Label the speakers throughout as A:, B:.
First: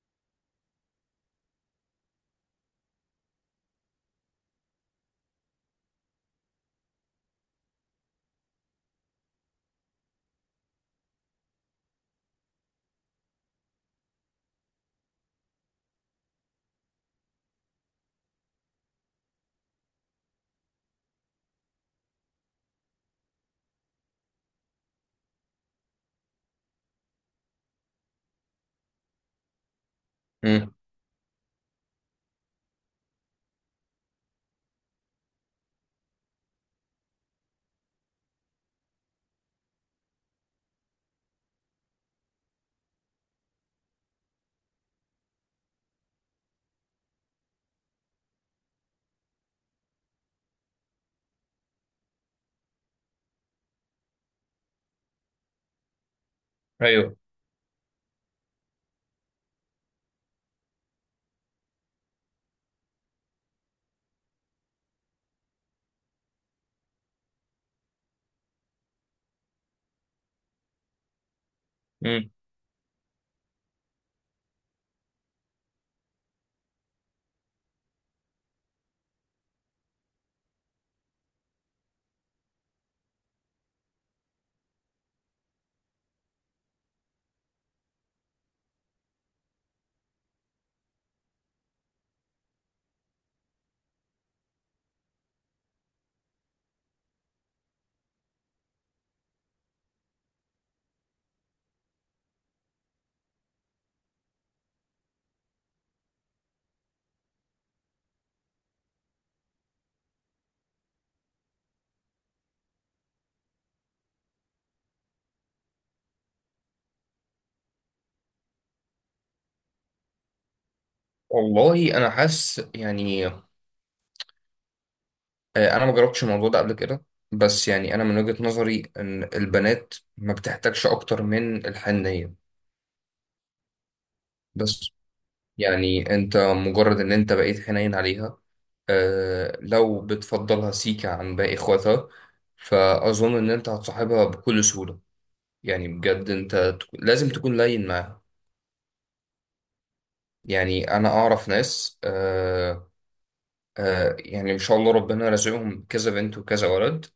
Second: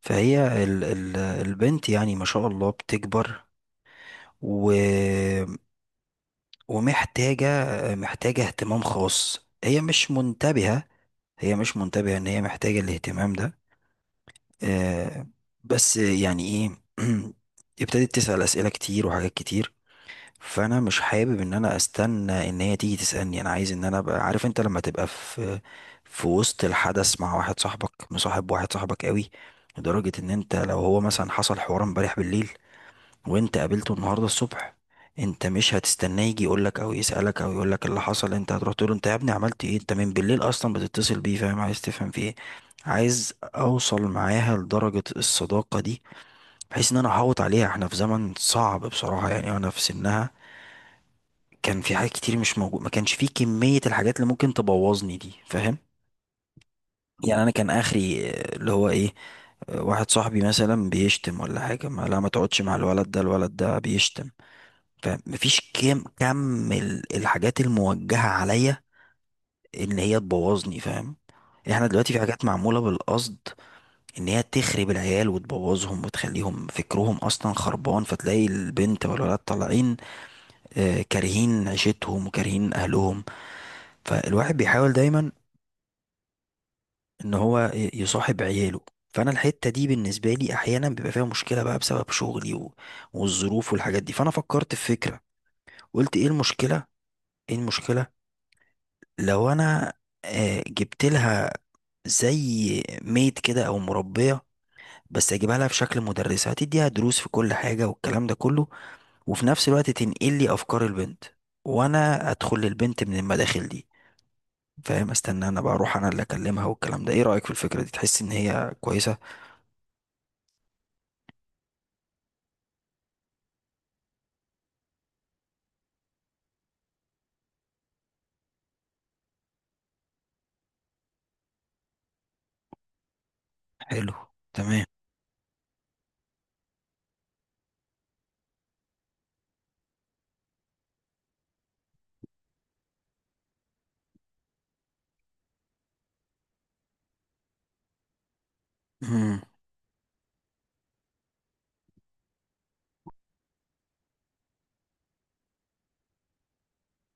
A: فهي ال البنت يعني ما شاء الله بتكبر و ومحتاجة. محتاجة اهتمام خاص. هي مش منتبهة. هي مش منتبهة ان هي محتاجة الاهتمام ده. آه، بس يعني ايه ابتدت تسأل أسئلة كتير وحاجات كتير. فانا مش حابب ان انا استنى ان هي تيجي تسألني. انا عايز ان انا ابقى عارف. انت لما تبقى في وسط الحدث مع واحد صاحبك، مصاحب واحد صاحبك قوي لدرجة ان انت
B: امم
A: لو هو مثلا حصل حوار امبارح بالليل وانت قابلته النهارده الصبح، انت مش هتستناه يجي يقولك او يسألك او يقولك إيه اللي حصل. انت هتروح تقول له انت يا ابني عملت ايه، انت من بالليل اصلا بتتصل بيه، فاهم؟ عايز تفهم في ايه. عايز اوصل معاها لدرجة الصداقة دي بحيث ان انا احوط عليها. احنا في زمن صعب بصراحة. يعني انا في سنها كان في حاجات كتير مش موجود، ما كانش فيه كمية الحاجات اللي ممكن تبوظني دي، فاهم؟
B: ايوه
A: يعني انا كان اخري آه، اللي هو ايه، آه، واحد صاحبي مثلا بيشتم ولا حاجة، ما لا ما تقعدش مع الولد ده، الولد ده بيشتم. فمفيش الحاجات الموجهة عليا ان هي تبوظني، فاهم؟ احنا دلوقتي في
B: امم
A: حاجات معمولة بالقصد ان هي تخرب العيال وتبوظهم وتخليهم فكرهم اصلا خربان. فتلاقي البنت والولد طالعين آه، كارهين عيشتهم وكارهين اهلهم. فالواحد بيحاول دايما ان هو يصاحب عياله. فانا الحتة دي بالنسبة لي احيانا بيبقى فيها مشكلة بقى بسبب شغلي والظروف والحاجات دي. فانا فكرت في فكرة. قلت ايه المشكلة، ايه المشكلة لو انا آه، جبت لها زي ميت كده او مربيه، بس اجيبها لها في شكل مدرسه هتديها دروس في كل حاجه والكلام ده كله، وفي نفس الوقت تنقل لي افكار البنت وانا ادخل للبنت من المداخل دي، فاهم؟ استنى انا بقى اروح انا اللي اكلمها والكلام ده. ايه رايك في الفكره دي؟ تحس ان هي كويسه؟
B: والله انا حاسس يعني انا ما جربتش الموضوع ده قبل كده. بس يعني انا من وجهة نظري ان البنات ما بتحتاجش اكتر من الحنية.
A: حلو. تمام.
B: بس يعني انت مجرد ان انت بقيت حنين عليها، آه، لو بتفضلها سيكا عن باقي اخواتها، فاظن ان انت هتصاحبها بكل سهولة. يعني بجد انت لازم تكون لين معاها.
A: امم.
B: يعني انا اعرف ناس. يعني ان شاء الله ربنا رزقهم كذا بنت وكذا ولد،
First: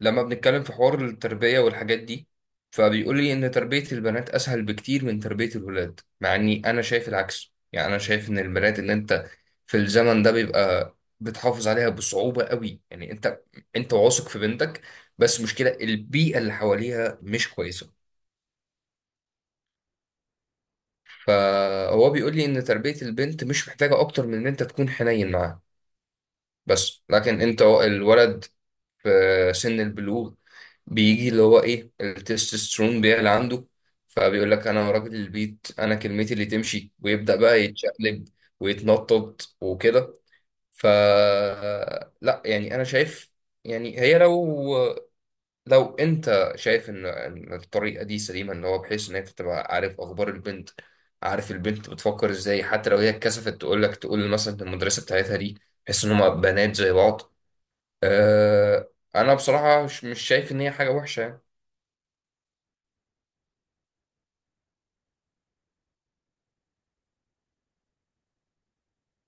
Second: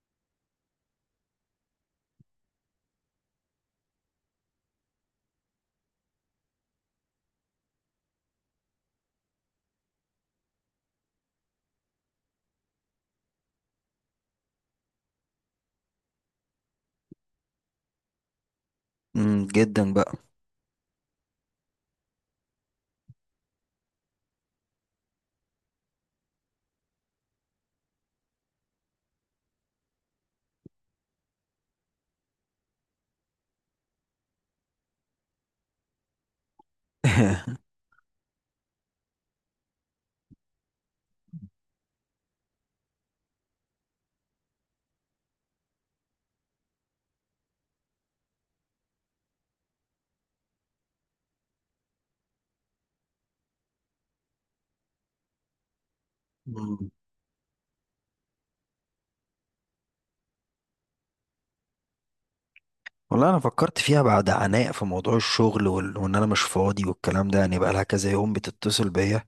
B: لما بنتكلم في حوار التربية والحاجات دي فبيقول لي ان تربية البنات اسهل بكتير من تربية الولاد، مع اني انا شايف العكس. يعني انا شايف ان البنات اللي انت في الزمن ده بيبقى بتحافظ عليها بصعوبة قوي. يعني انت واثق في بنتك، بس مشكلة البيئة اللي حواليها مش كويسة.
A: أمم، جدا بقى.
B: فهو بيقول لي ان تربية البنت مش محتاجة اكتر من ان انت تكون حنين معاها، بس لكن انت الولد في سن البلوغ بيجي اللي هو ايه التستوستيرون بيعلى عنده، فبيقول لك انا راجل البيت، انا كلمتي اللي تمشي، ويبدأ بقى يتشقلب ويتنطط وكده. ف لا يعني انا شايف، يعني هي لو لو انت شايف ان الطريقة دي سليمة، ان هو بحيث ان انت تبقى عارف اخبار البنت، عارف البنت بتفكر ازاي، حتى لو هي اتكسفت تقول لك، تقول مثلا للمدرسة بتاعتها دي، بحيث ان هم بنات
A: مم.
B: زي بعض. أه، انا بصراحه مش شايف ان هي حاجه وحشه يعني.
A: والله انا فكرت فيها بعد عناء في موضوع الشغل وان انا مش فاضي والكلام ده. يعني بقى لها كذا يوم بتتصل بيا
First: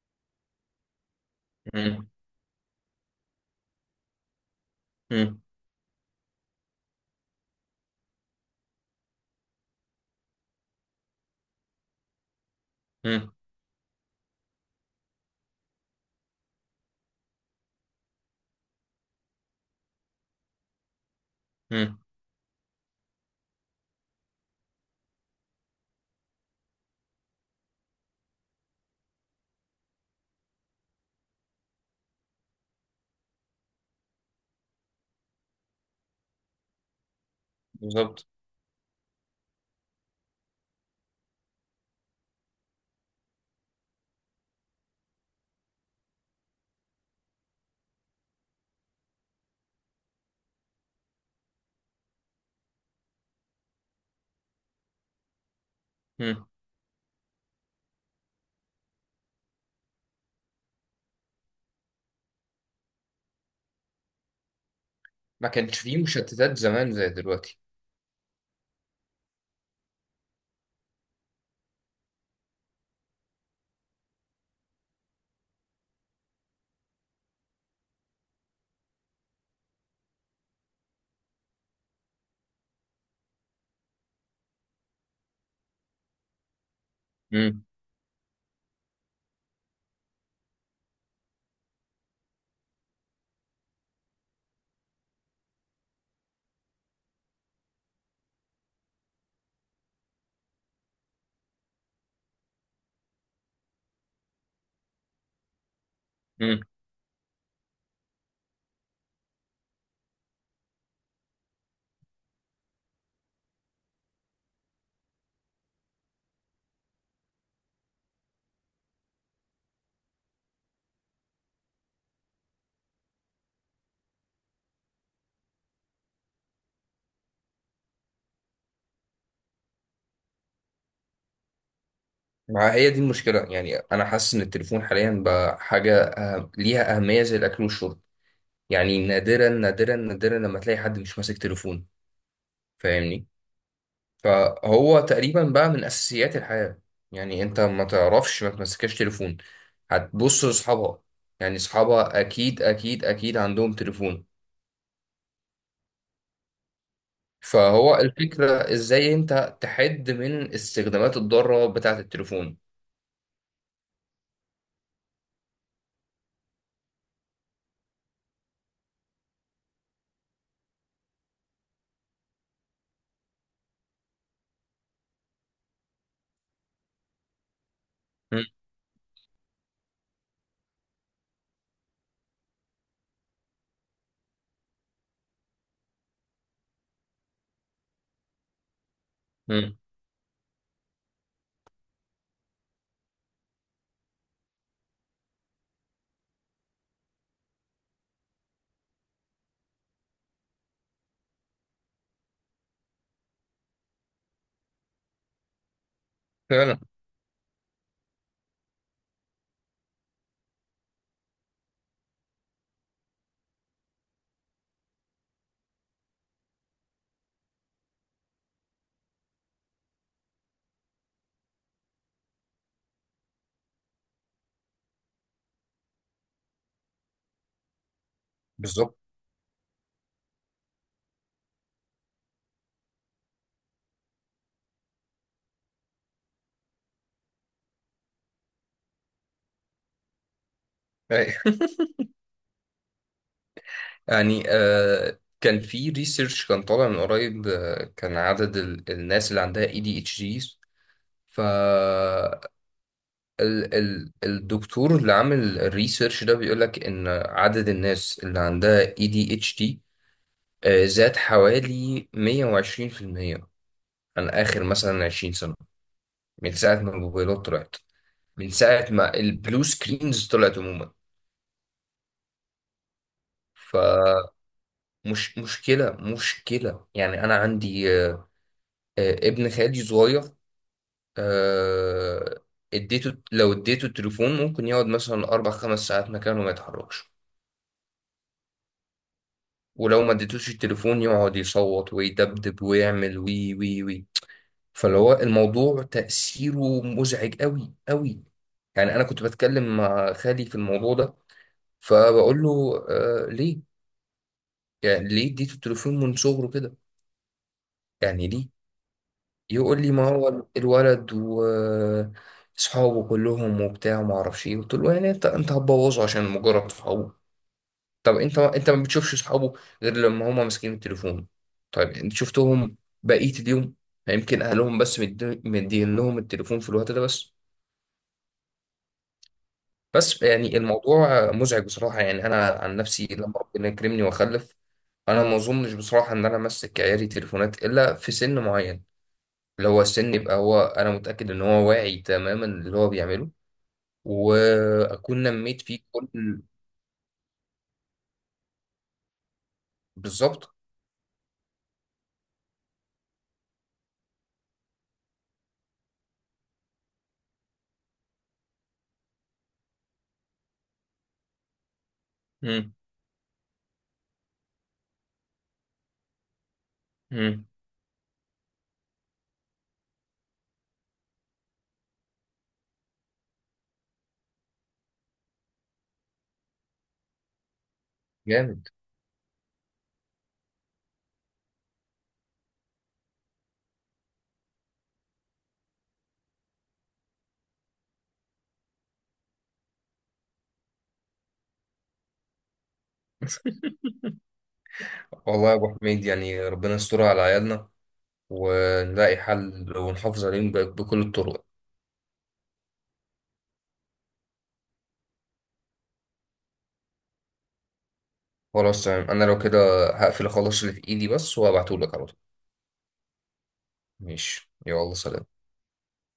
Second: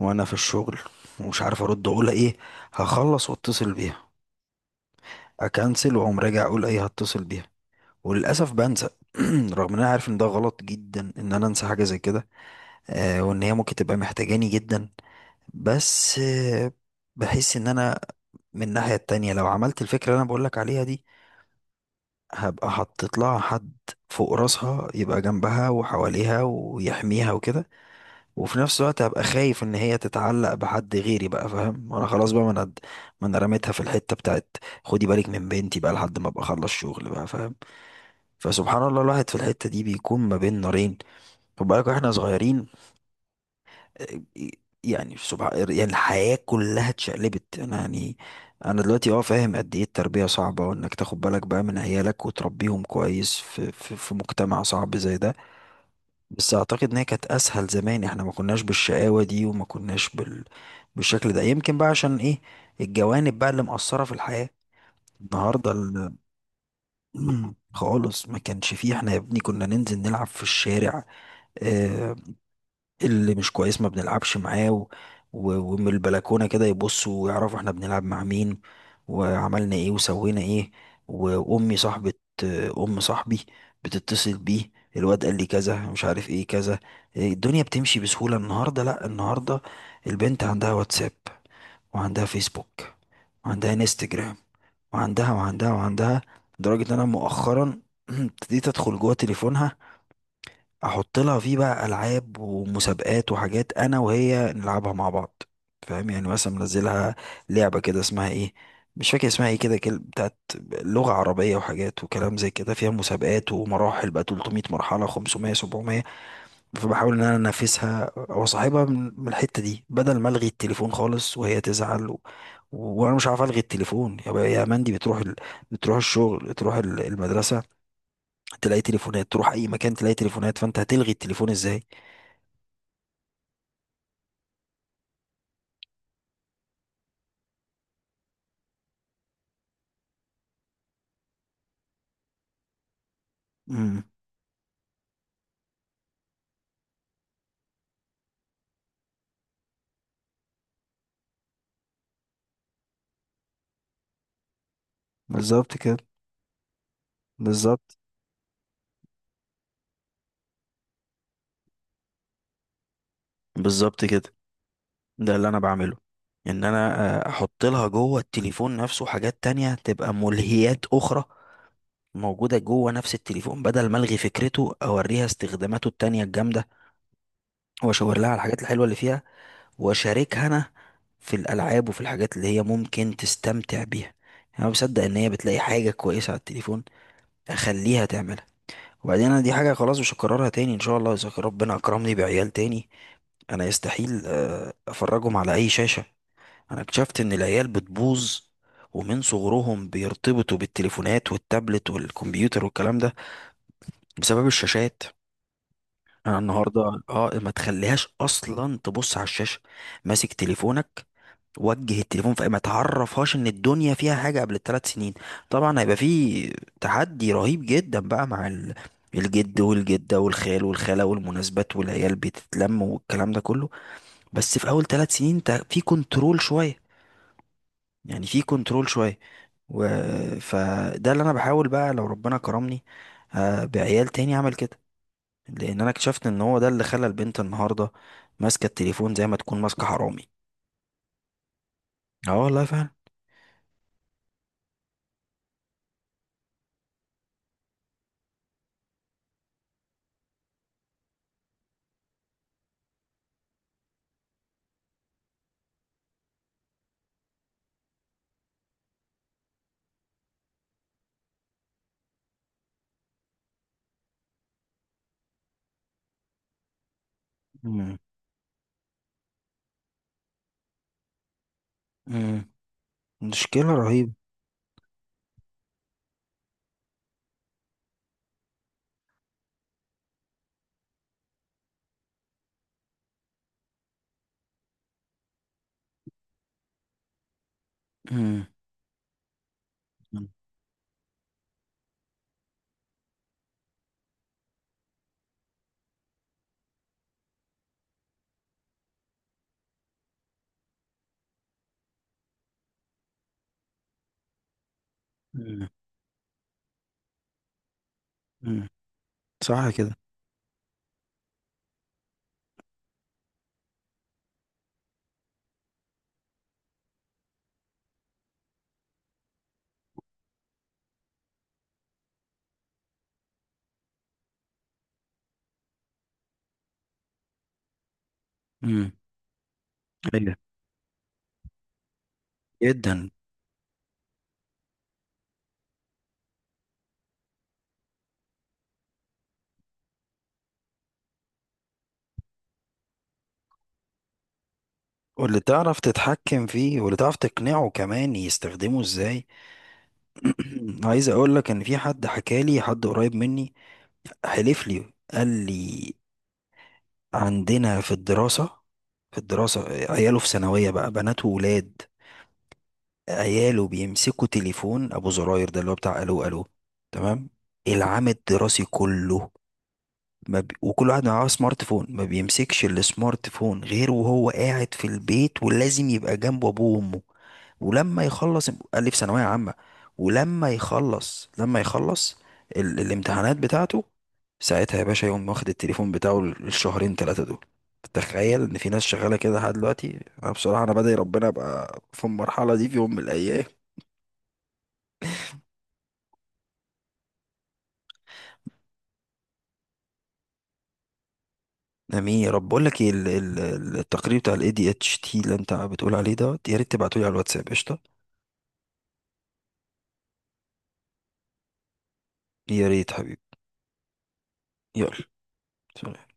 A: وانا في الشغل ومش عارف ارد
B: مم.
A: اقول ايه. هخلص واتصل بيها،
B: مم.
A: اكنسل واقوم راجع اقول ايه هتصل بيها، وللاسف بنسى. رغم ان انا عارف ان ده غلط جدا ان انا انسى حاجه زي كده آه،
B: مم.
A: وان هي ممكن تبقى محتاجاني جدا. بس آه بحس ان انا من الناحيه التانية لو عملت الفكره اللي انا بقولك عليها دي،
B: مم.
A: هبقى حطيت لها حد فوق راسها يبقى جنبها وحواليها ويحميها وكده. وفي نفس الوقت هبقى خايف ان هي تتعلق بحد غيري بقى، فاهم؟ انا خلاص بقى، ما انا رميتها في الحته بتاعت خدي بالك من بنتي بقى لحد ما ابقى اخلص شغل بقى، فاهم؟
B: بالظبط.
A: فسبحان الله الواحد في الحته دي بيكون ما بين نارين. خد بالك، واحنا صغيرين آه، يعني سبحان، يعني الحياه كلها اتشقلبت. انا يعني انا دلوقتي اه فاهم قد ايه التربيه صعبه، وانك تاخد بالك بقى من عيالك وتربيهم كويس في في مجتمع صعب زي ده.
B: مم.
A: بس اعتقد ان هي كانت اسهل زمان. احنا ما كناش بالشقاوة دي، وما كناش بالشكل ده. يمكن بقى عشان ايه؟ الجوانب بقى اللي مأثرة في الحياة
B: ما
A: النهاردة
B: كانش فيه مشتتات زمان زي دلوقتي.
A: خالص ما كانش فيه. احنا يا ابني كنا ننزل نلعب في الشارع آه، اللي مش كويس ما بنلعبش معاه، ومن البلكونة كده يبصوا ويعرفوا احنا بنلعب مع مين وعملنا ايه وسوينا ايه. وأمي صاحبة أم صاحبي بتتصل بيه، الواد قال لي كذا مش عارف ايه كذا. إيه، الدنيا
B: مم.
A: بتمشي بسهولة. النهاردة لأ، النهاردة البنت عندها واتساب وعندها فيسبوك وعندها انستجرام، وعندها وعندها وعندها، لدرجة ان انا مؤخرا ابتديت ادخل جوه تليفونها، احط لها فيه بقى العاب ومسابقات وحاجات انا وهي نلعبها مع بعض، فاهم؟ يعني مثلا
B: مم.
A: منزلها لعبه كده اسمها ايه، مش فاكر اسمها ايه كده، بتاعت لغه عربيه وحاجات وكلام زي كده، فيها مسابقات ومراحل بقى 300 مرحله، 500، 700. فبحاول ان انا انافسها واصاحبها من الحته دي بدل ما الغي التليفون خالص وهي تزعل وانا مش عارف الغي التليفون. يا مندي، بتروح بتروح الشغل، تروح المدرسه، تلاقي تليفونات، تروح اي مكان تلاقي تليفونات، فانت هتلغي التليفون ازاي؟
B: ما هي دي المشكله، يعني انا حاسس ان التليفون حاليا بقى حاجه، أه، ليها اهميه زي الاكل والشرب. يعني نادرا نادرا نادرا لما تلاقي حد مش ماسك تليفون، فاهمني؟
A: امم.
B: فهو تقريبا بقى من اساسيات الحياه، يعني انت ما تعرفش ما تمسكش تليفون. هتبص لاصحابها، يعني اصحابها اكيد اكيد اكيد عندهم تليفون.
A: بالظبط كده.
B: فهو
A: بالظبط.
B: الفكره ازاي انت تحد من استخدامات الضاره بتاعه التليفون.
A: بالظبط كده. ده اللي انا بعمله، ان انا آه، احط لها جوه التليفون نفسه حاجات تانية تبقى ملهيات اخرى موجودة جوه نفس التليفون، بدل ما الغي فكرته اوريها استخداماته التانية الجامدة، واشاور لها على
B: مم.
A: الحاجات الحلوة اللي فيها، واشاركها انا في الالعاب وفي الحاجات اللي هي ممكن تستمتع بيها. يعني انا بصدق ان هي بتلاقي حاجة كويسة على التليفون اخليها تعملها. وبعدين انا دي حاجة
B: مم.
A: خلاص مش هكررها تاني ان شاء الله. اذا ربنا اكرمني بعيال تاني، انا يستحيل آه، افرجهم على اي شاشة. انا اكتشفت ان العيال بتبوظ ومن صغرهم بيرتبطوا بالتليفونات والتابلت والكمبيوتر والكلام ده بسبب الشاشات. انا
B: فعلا.
A: النهارده اه ما تخليهاش اصلا تبص على الشاشة. ماسك تليفونك، وجه التليفون في، ما تعرفهاش ان الدنيا فيها حاجة قبل الثلاث سنين. طبعا هيبقى فيه تحدي رهيب جدا بقى مع الجد والجدة والخال والخالة والمناسبات والعيال بتتلم والكلام ده كله. بس في اول ثلاث سنين انت في كنترول شويه، يعني في كنترول
B: بالظبط.
A: شويه. و... فده اللي انا بحاول بقى لو ربنا كرمني آه، بعيال تاني اعمل كده. لان انا اكتشفت ان هو ده اللي خلى البنت النهارده ماسكه التليفون زي ما تكون ماسكه حرامي.
B: أي.
A: اه والله فعلا.
B: يعني آه كان في ريسيرش كان طالع من قريب، آه، كان عدد الناس اللي عندها اي دي اتش ديز، ال ال الدكتور اللي عامل الريسيرش ده بيقولك إن عدد الناس اللي عندها ADHD زاد حوالي 120% عن آخر مثلا 20 سنة، من ساعة ما الموبايلات طلعت،
A: مم.
B: من ساعة ما البلو سكرينز طلعت عموما.
A: مم. مشكله رهيبه.
B: فمش مشكلة يعني أنا عندي، ابن خالي صغير، آه، اديته، لو اديته التليفون ممكن يقعد مثلا أربع خمس ساعات مكانه ما يتحركش.
A: مم.
B: ولو ما
A: مم.
B: اديتوش التليفون يقعد يصوت ويدبدب ويعمل وي وي وي. فاللي هو الموضوع تأثيره مزعج قوي قوي. يعني انا كنت بتكلم مع خالي في الموضوع ده، فبقول له آه ليه، يعني ليه اديته
A: مم.
B: التليفون من صغره كده؟ يعني ليه؟
A: مم. صح
B: يقول لي
A: كده.
B: ما هو الولد واصحابه كلهم وبتاع وما اعرفش ايه. قلت له يعني انت هتبوظه عشان مجرد صحابه؟ طب انت ما بتشوفش اصحابه غير لما هما ماسكين التليفون. طيب انت شفتهم بقية اليوم؟ يعني يمكن اهلهم بس مدين لهم التليفون في الوقت ده بس.
A: مم.
B: بس
A: ايوه.
B: يعني الموضوع مزعج بصراحة، يعني انا عن نفسي
A: جدا.
B: لما ربنا يكرمني واخلف، انا ما اظنش بصراحة ان انا امسك عيالي تليفونات الا في سن معين، اللي هو السن يبقى هو انا متأكد ان هو واعي تماما اللي هو بيعمله، واكون
A: واللي
B: نميت
A: تعرف
B: فيه كل.
A: تتحكم فيه، واللي تعرف تقنعه كمان يستخدمه ازاي.
B: بالظبط.
A: عايز اقول لك ان في حد حكى لي، حد قريب مني، حلف لي قال لي: عندنا في الدراسة، في الدراسة عياله في ثانوية بقى، بنات وولاد،
B: امم.
A: عياله بيمسكوا تليفون ابو زراير ده اللي هو بتاع الو الو. تمام.
B: امم.
A: العام الدراسي كله ما بي... وكل واحد معاه سمارت فون ما بيمسكش السمارت فون غير وهو قاعد في البيت، ولازم يبقى جنبه ابوه وامه. ولما يخلص،
B: جامد.
A: قال لي في ثانوية عامة. ولما يخلص لما يخلص الامتحانات بتاعته، ساعتها يا باشا يقوم واخد التليفون بتاعه الشهرين ثلاثة دول. تخيل ان في ناس شغالة كده لحد دلوقتي. انا بصراحة انا بدعي ربنا ابقى في المرحلة دي في يوم من الايام.
B: والله يا ابو حميد، يعني ربنا يستر على عيالنا، ونلاقي حل ونحافظ عليهم بكل الطرق.
A: امين يا رب. بقول لك ايه التقرير بتاع الاي دي اتش تي اللي انت بتقول عليه ده، يا ريت تبعته لي على الواتساب. قشطة.
B: خلاص تمام، انا لو كده هقفل اخلص اللي في ايدي بس وهبعتهولك على طول.
A: يا ريت حبيبي.
B: ماشي، يلا
A: يلا
B: سلام.
A: سلام.